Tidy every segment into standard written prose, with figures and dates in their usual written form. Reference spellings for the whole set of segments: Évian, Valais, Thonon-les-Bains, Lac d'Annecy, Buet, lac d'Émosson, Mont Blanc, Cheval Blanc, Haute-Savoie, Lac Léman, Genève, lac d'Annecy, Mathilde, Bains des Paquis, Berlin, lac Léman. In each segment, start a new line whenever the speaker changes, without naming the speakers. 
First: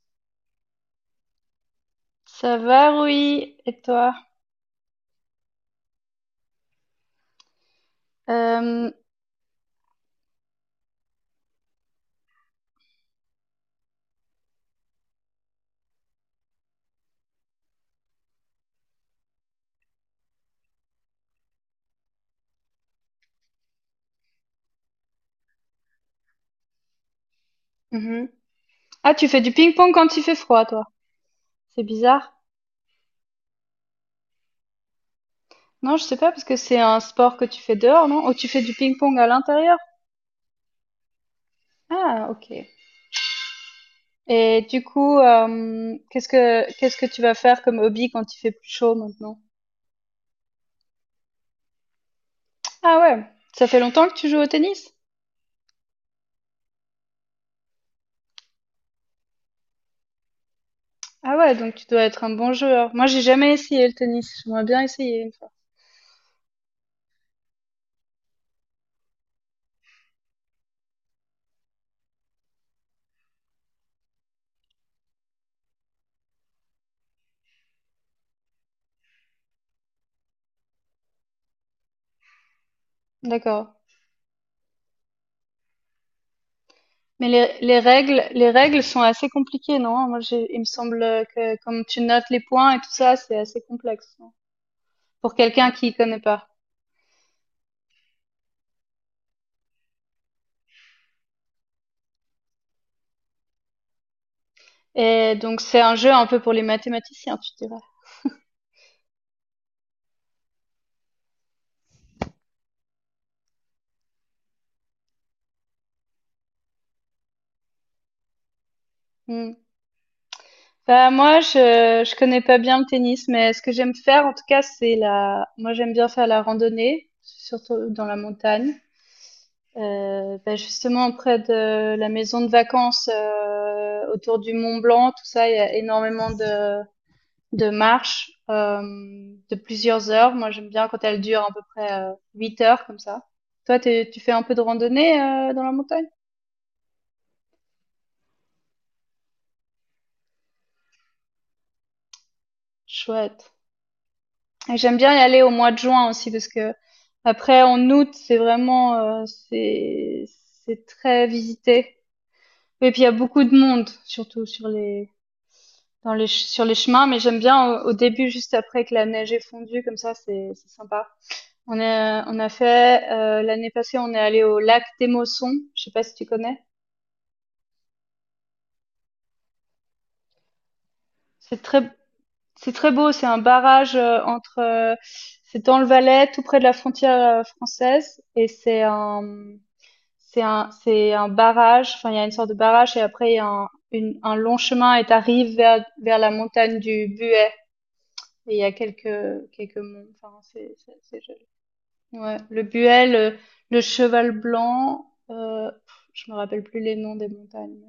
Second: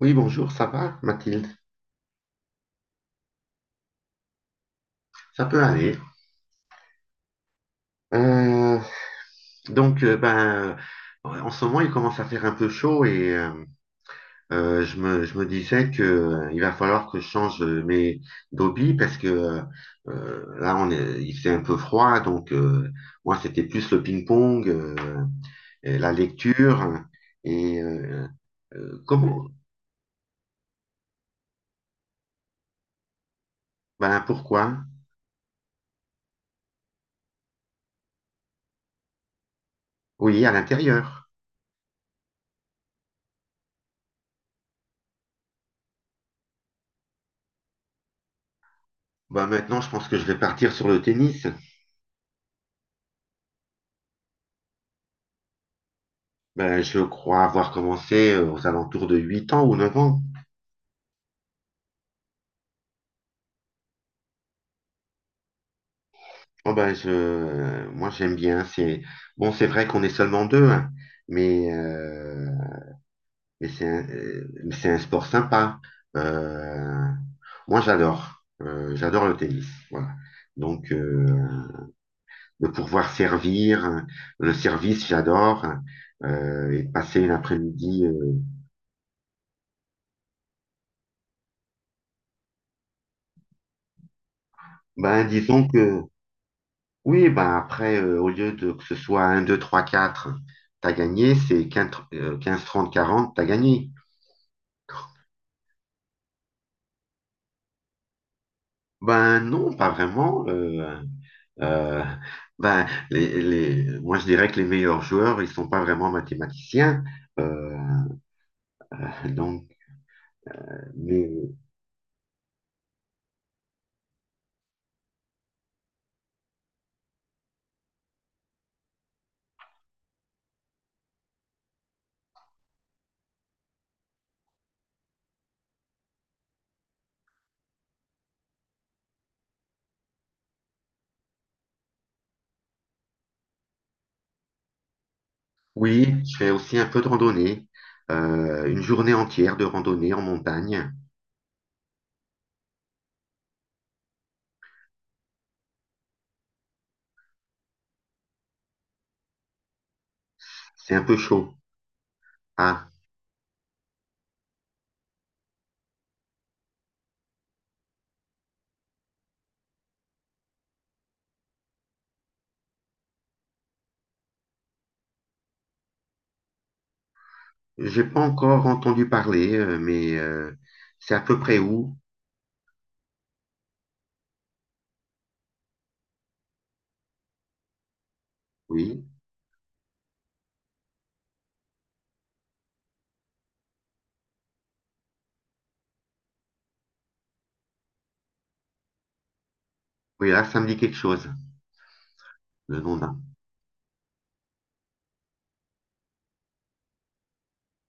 Oui, bonjour, ça va, Mathilde?
Ça va, oui. Et toi?
Ça peut aller. Euh,
Euh,
donc, ben, en ce moment, il commence à faire un peu chaud et je me disais que il va falloir que je change mes d'hobby parce que là, il fait un peu froid, donc moi, c'était plus le ping-pong, et la lecture et
mhm. Ah, tu fais
comment?
du ping-pong quand il fait froid, toi. C'est bizarre.
Ben, pourquoi?
Non, je sais pas parce que c'est un sport que tu fais dehors, non? Ou tu fais du ping-pong à l'intérieur?
Oui, à l'intérieur.
Ah, ok. Et du coup, qu'est-ce que tu vas faire comme hobby quand il fait plus chaud maintenant?
Ben, maintenant, je pense que je vais partir sur le tennis.
Ah ouais. Ça fait longtemps que tu joues au tennis?
Ben, je crois avoir commencé aux alentours de 8 ans ou 9 ans.
Ah ouais, donc tu dois être un bon joueur. Moi, j'ai jamais essayé le tennis. J'aimerais bien essayer une fois.
Oh, ben, moi, j'aime bien. Bon, c'est vrai qu'on est seulement deux, hein, mais, euh, mais c'est un sport sympa. Euh, moi, j'adore. J'adore le tennis. Voilà. Donc, de pouvoir
D'accord.
servir, hein, le service, j'adore, hein, et passer
Mais
une
les
après-midi.
règles, les règles sont assez compliquées, non? Moi, il me semble que comme tu notes les points et tout ça, c'est assez complexe non
Ben,
pour
disons
quelqu'un qui
que.
connaît pas.
Oui, ben après, au lieu de que ce soit un 2 3 4 t'as gagné, c'est 15 15, 30, 40, t'as gagné.
Et donc, c'est un jeu un peu pour les mathématiciens, tu dirais.
Ben non, pas vraiment. Euh, ben, moi, je dirais que les meilleurs joueurs, ils sont pas vraiment mathématiciens. euh,
Hmm.
donc,
Bah, moi,
mais
je, je connais pas bien le tennis, mais ce que j'aime faire, en tout cas, moi, j'aime bien faire la randonnée, surtout dans la montagne. Bah, justement, près de la maison de vacances, autour du Mont Blanc, tout ça, il y a énormément de marche de plusieurs heures. Moi, j'aime bien quand elle dure à peu près 8 heures comme ça. Toi, tu fais un peu de randonnée dans la montagne?
oui, je fais aussi un peu de randonnée. Une journée entière de randonnée en montagne.
Chouette. Et j'aime bien y aller au mois de juin aussi parce que après en août, c'est vraiment c'est
C'est un peu
très
chaud.
visité.
Ah,
Et puis il y a beaucoup de monde surtout sur les sur les chemins, mais j'aime bien au début juste après que la neige est fondue comme ça, c'est sympa. On a fait l'année passée, on est allé au lac d'Émosson. Je sais pas si tu connais.
j'ai pas encore entendu parler, mais c'est à peu près
C'est très,
où?
c'est très beau. C'est un barrage c'est dans le Valais, tout près de la frontière française, et
Oui.
c'est un barrage. Enfin, il y a une sorte de barrage, et après il y a un long chemin, et t'arrives vers la montagne du Buet. Et il y a quelques monts.
Oui,
Enfin,
là, ça me
c'est
dit quelque
c'est c'est
chose,
joli. Ouais,
le nom d'un.
Le Cheval Blanc. Pff, je me rappelle plus les noms des montagnes.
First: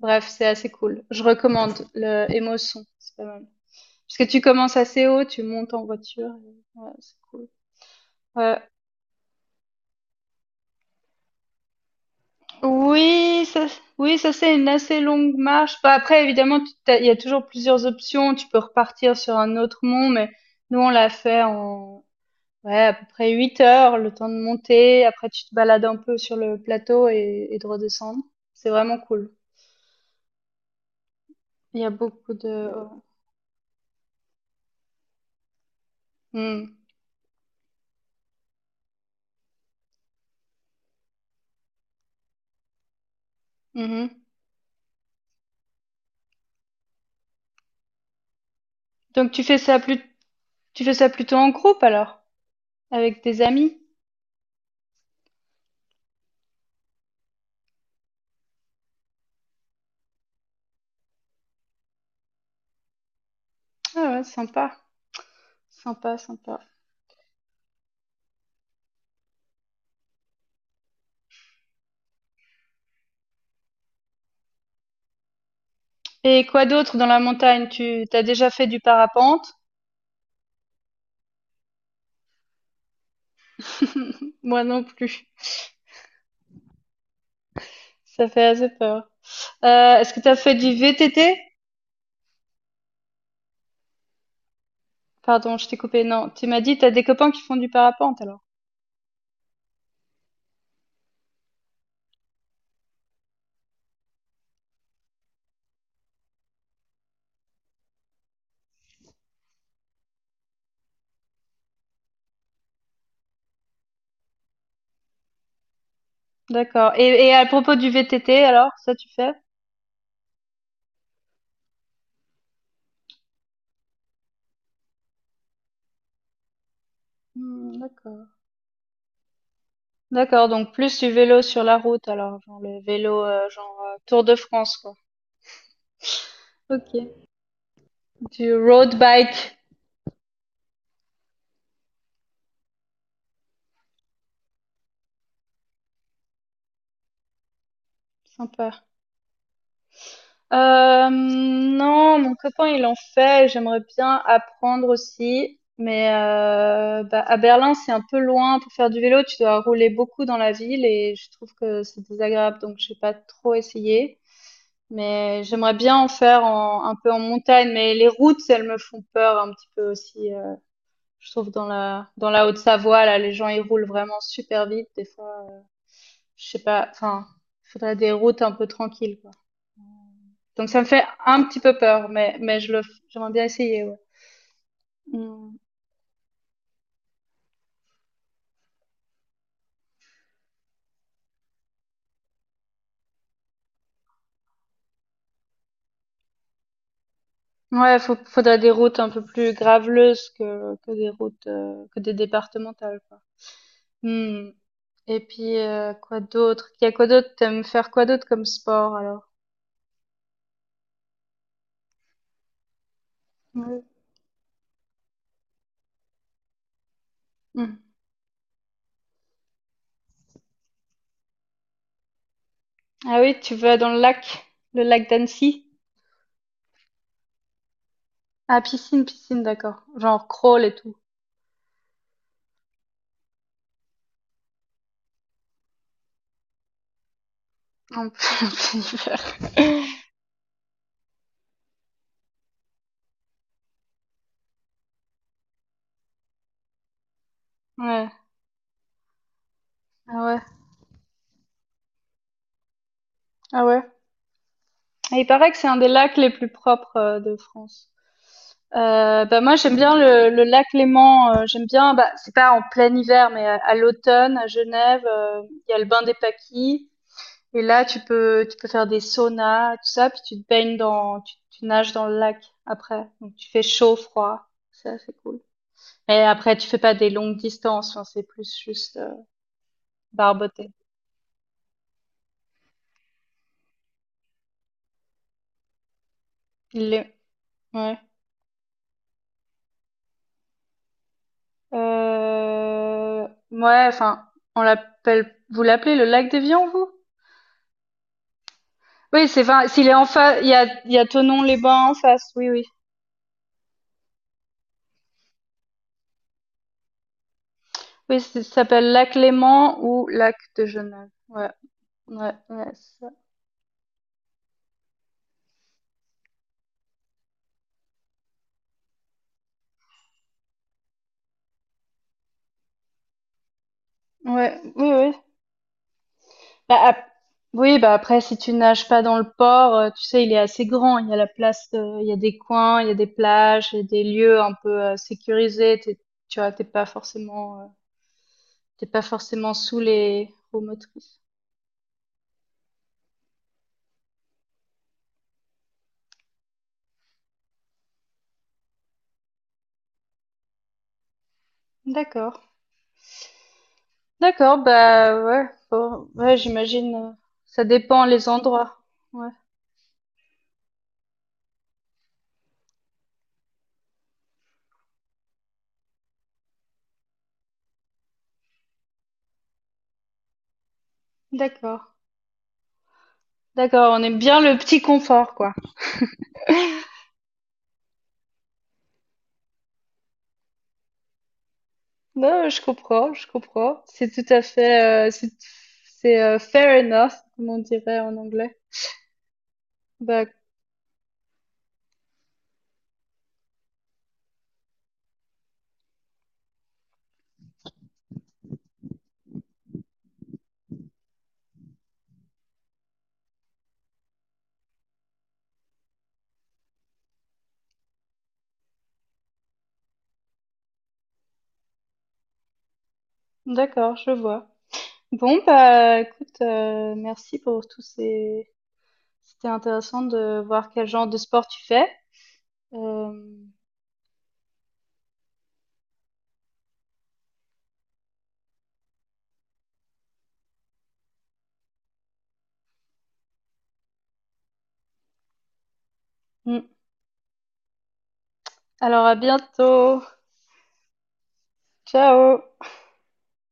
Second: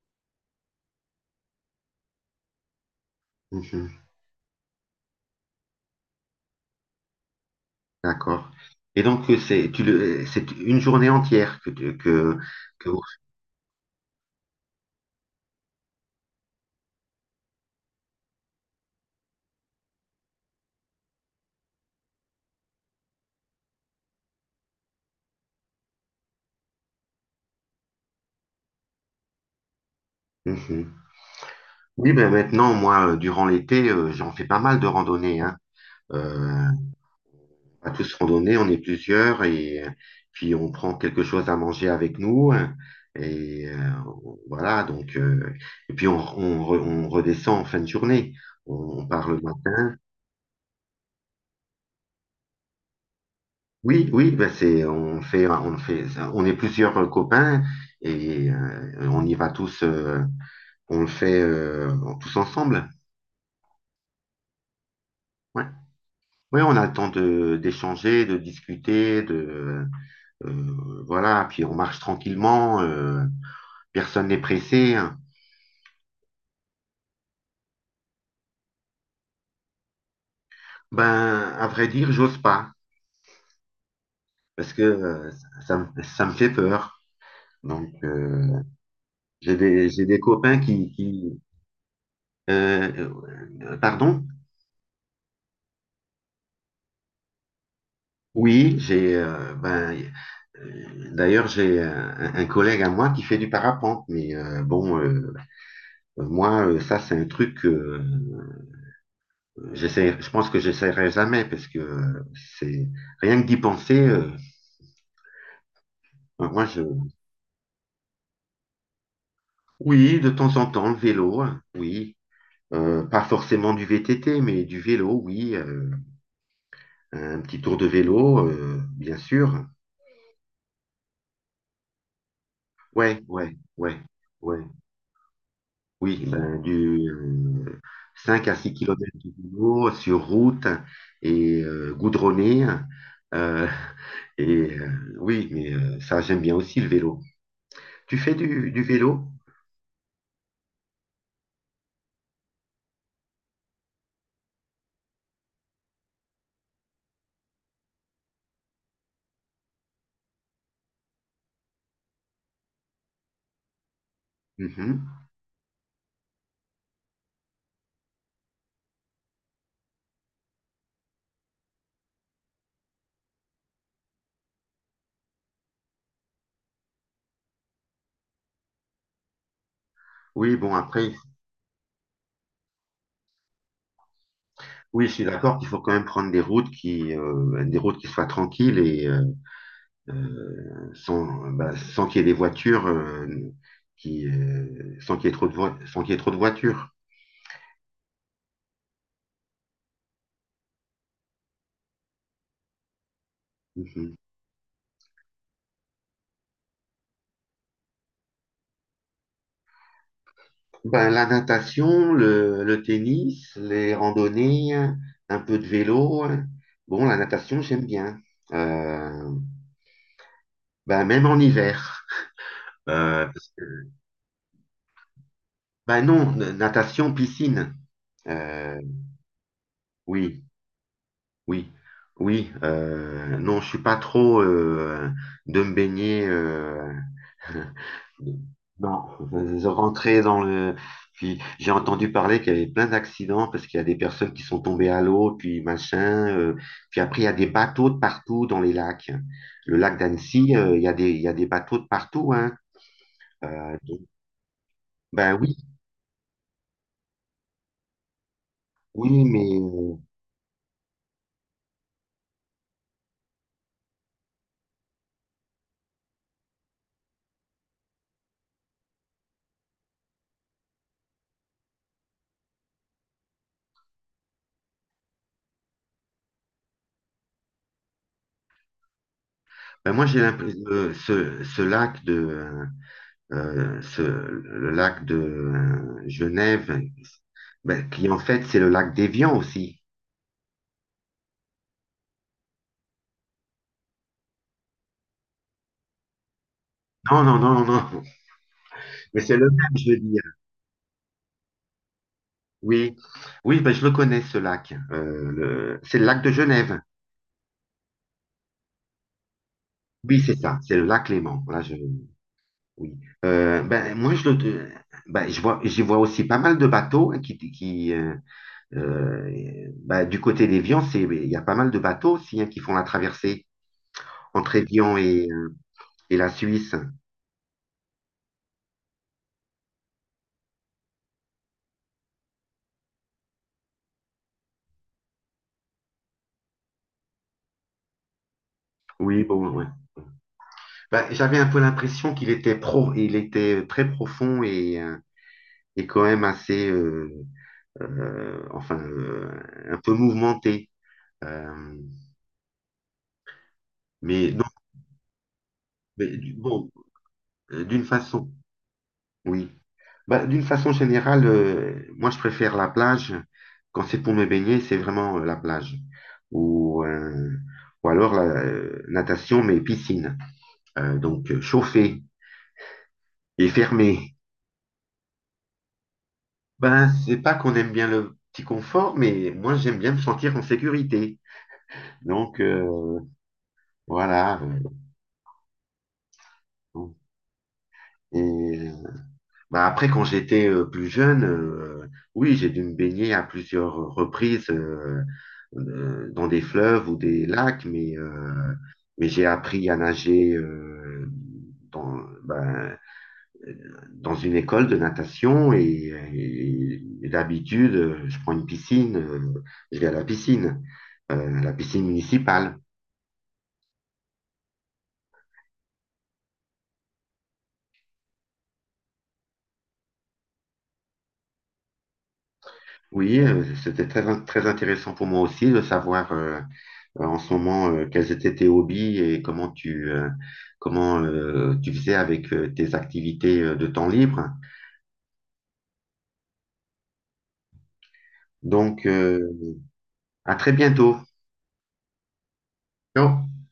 Bref, c'est assez cool. Je recommande le Émotion, c'est pas mal.
Mhm.
Parce que tu commences assez haut, tu montes en voiture, et ouais, c'est cool.
D'accord.
Ouais.
Et donc, c'est une journée entière que vous...
Oui, ça, oui, ça c'est une assez longue marche. Bah, après, évidemment, il y a toujours plusieurs options. Tu peux repartir sur un autre mont, mais nous on l'a fait en ouais, à peu près 8 heures, le temps de monter. Après, tu te balades un peu sur le plateau et de redescendre. C'est vraiment cool.
Mhm.
Il y a
Oui, ben
beaucoup de...
maintenant, moi, durant l'été, j'en fais pas mal de randonnées, hein. Euh,
Hmm.
on va tous randonner, on est plusieurs, et puis on prend quelque chose à manger avec nous, hein. Et
Mhm.
voilà, donc, et puis on redescend en fin de journée. On, on part
Donc
le
tu fais ça
matin.
plus Tu fais ça plutôt en groupe alors, avec tes amis?
Oui, oui, on est plusieurs copains et on y va tous, on le fait tous ensemble.
Ah ouais,
Ouais.
sympa.
Oui, on a le temps de d'échanger, de discuter, de voilà, puis on marche tranquillement, personne n'est pressé, hein.
Et quoi d'autre dans la montagne? Tu t'as déjà fait du parapente?
Ben, à vrai dire, j'ose pas
Moi
parce que
non plus,
ça me fait peur. Donc,
ça fait assez peur.
j'ai des, j'ai
Est-ce
des
que t'as fait
copains
du
qui,
VTT?
euh, pardon?
Pardon, je t'ai coupé. Non, tu m'as dit t'as des copains qui font du parapente alors.
Oui, j'ai d'ailleurs j'ai un collègue à moi qui fait du parapente, mais bon moi ça c'est un truc que je pense que j'essaierai jamais parce que c'est rien que d'y penser. Ben, moi je,
D'accord. Et à propos du VTT alors, ça tu fais?
oui, de temps en temps le vélo, hein, oui. Pas forcément du VTT mais du vélo, oui, un petit
Hmm,
tour de
d'accord.
vélo, bien sûr.
D'accord, donc plus du vélo sur la route alors, genre le vélo
Ouais, ouais, ouais,
Tour de
ouais.
France quoi.
Oui, ben, du
Ok.
5 à
Du
6
road
kilomètres de
bike,
vélo sur route et goudronné. euh, et oui, mais ça, j'aime bien aussi le vélo. Tu fais du
sympa.
vélo?
Non, mon copain il en fait, j'aimerais bien apprendre aussi, mais bah, à Berlin c'est un peu loin pour faire du vélo, tu dois rouler beaucoup dans la ville et je trouve que c'est désagréable donc j'ai pas trop essayé,
Mhm.
mais j'aimerais bien en faire un peu en montagne, mais les routes elles me font peur un petit peu aussi, je trouve dans la Haute-Savoie là les gens ils roulent vraiment super vite des fois je sais pas, enfin, il faudrait des routes un peu tranquilles, quoi.
Oui,
Donc
bon,
ça me fait
après,
un petit peu peur, mais j'aimerais bien essayer, ouais.
oui, je suis d'accord
Mm.
qu'il faut quand même prendre des routes qui soient tranquilles et sans, bah, sans qu'il y ait des voitures, sans qu'il y ait trop de voi- sans qu'il y ait trop de voitures.
Ouais, faudrait des routes un peu plus graveleuses que des routes, que des départementales, quoi.
Mhm.
Mm. Et puis, quoi d'autre? Il y a quoi d'autre? T'aimes faire quoi d'autre comme sport, alors?
Ben, la natation, le tennis,
Ouais.
les randonnées, un peu de vélo, hein. Bon, la natation,
Mm.
j'aime bien. Euh, ben, même en hiver.
Ah
Euh,
oui, tu vas dans le lac d'Annecy?
ben non, natation, piscine.
Ah,
Euh,
piscine, d'accord. Genre
oui,
crawl et tout.
oui, oui. Non, je suis pas trop de me baigner.
En plein
Non,
hiver.
je rentrais dans le. Puis j'ai entendu parler qu'il y avait plein d'accidents parce qu'il y a des personnes qui sont tombées à l'eau, puis machin. Puis après, il y a des bateaux de
Ouais.
partout dans les lacs. Le lac
Ah ouais.
d'Annecy, il y a des bateaux de partout, hein.
Ah
Euh,
ouais.
donc,
Et il
ben
paraît
oui,
que c'est un des lacs les plus propres de France.
oui,
Bah
mais
moi j'aime bien le lac Léman, j'aime bien, bah, c'est pas en plein hiver, mais à l'automne à Genève, il y a le bain des paquis, et là tu peux faire des saunas, tout ça, puis tu te baignes dans, tu nages dans le lac après, donc tu fais chaud, froid, ça c'est cool. Et après tu fais pas des longues distances, hein, c'est plus juste
ben moi j'ai l'impression
barboter.
ce lac de le lac de Genève,
Il est-
ben,
ouais.
qui en fait c'est le lac d'Évian aussi.
Euh, ouais, enfin, vous l'appelez le lac des Vians, vous?
Non, non, non, non, non. Mais
Oui,
c'est
c'est,
le
enfin,
même,
s'il
je
est
veux
en
dire.
face, il y a Thonon-les-Bains en face, oui.
Oui, oui, ben, je le connais ce lac. C'est le lac de Genève.
Oui, ça s'appelle lac Léman ou
Oui,
lac
c'est ça,
de
c'est le lac
Genève.
Léman.
Ouais,
Là, je...
ouais,
Oui.
c'est ça.
Ben, moi, je le... ben, j'y vois aussi pas mal de bateaux, hein, qui ben, du côté d'Évian, il y a pas mal de bateaux aussi, hein, qui font la traversée entre
Ouais,
Évian
oui.
et la Suisse.
Bah, ap- oui, bah après, si tu nages pas dans le port, tu sais, il est assez grand. Il y a la place, il y a des coins, il y a des plages, il y a des lieux un peu sécurisés. Tu vois, t'es pas
Oui, bon,
forcément
ouais.
sous les roues
Ben,
motrices.
j'avais un peu l'impression qu'il était il était très profond et quand même assez, enfin, un peu mouvementé. Euh,
D'accord.
mais donc,
D'accord, bah ouais, ouais,
bon,
j'imagine, ça
d'une
dépend les
façon,
endroits. Ouais,
oui. Bah, d'une façon générale, moi je préfère la plage. Quand c'est pour me baigner, c'est vraiment la plage. Ou, euh, ou alors la natation, mais piscine. Donc,
d'accord.
chauffée et
D'accord, on
fermée.
aime bien le petit confort, quoi.
Ben, c'est pas qu'on aime bien le petit confort, mais moi j'aime bien me sentir en sécurité. Donc
Non, je comprends, je comprends. C'est tout
voilà.
à fait, c'est, fair
Euh,
enough, comme on dirait en anglais.
Et bah après, quand
Bah,
j'étais plus jeune, oui, j'ai dû me baigner à plusieurs reprises dans des fleuves ou des lacs, mais j'ai appris à nager ben, dans une école de natation et d'habitude, je vais à la piscine municipale.
d'accord, je vois. Bon, bah écoute, merci pour tous ces... C'était intéressant de voir quel genre de sport tu fais.
Oui,
Euh,
c'était très, très intéressant pour moi aussi de savoir. En ce moment, quels étaient tes hobbies et comment comment, tu faisais avec tes activités de temps libre.
mm.
Donc,
Alors à bientôt.
à très bientôt.
Ciao.
Ciao.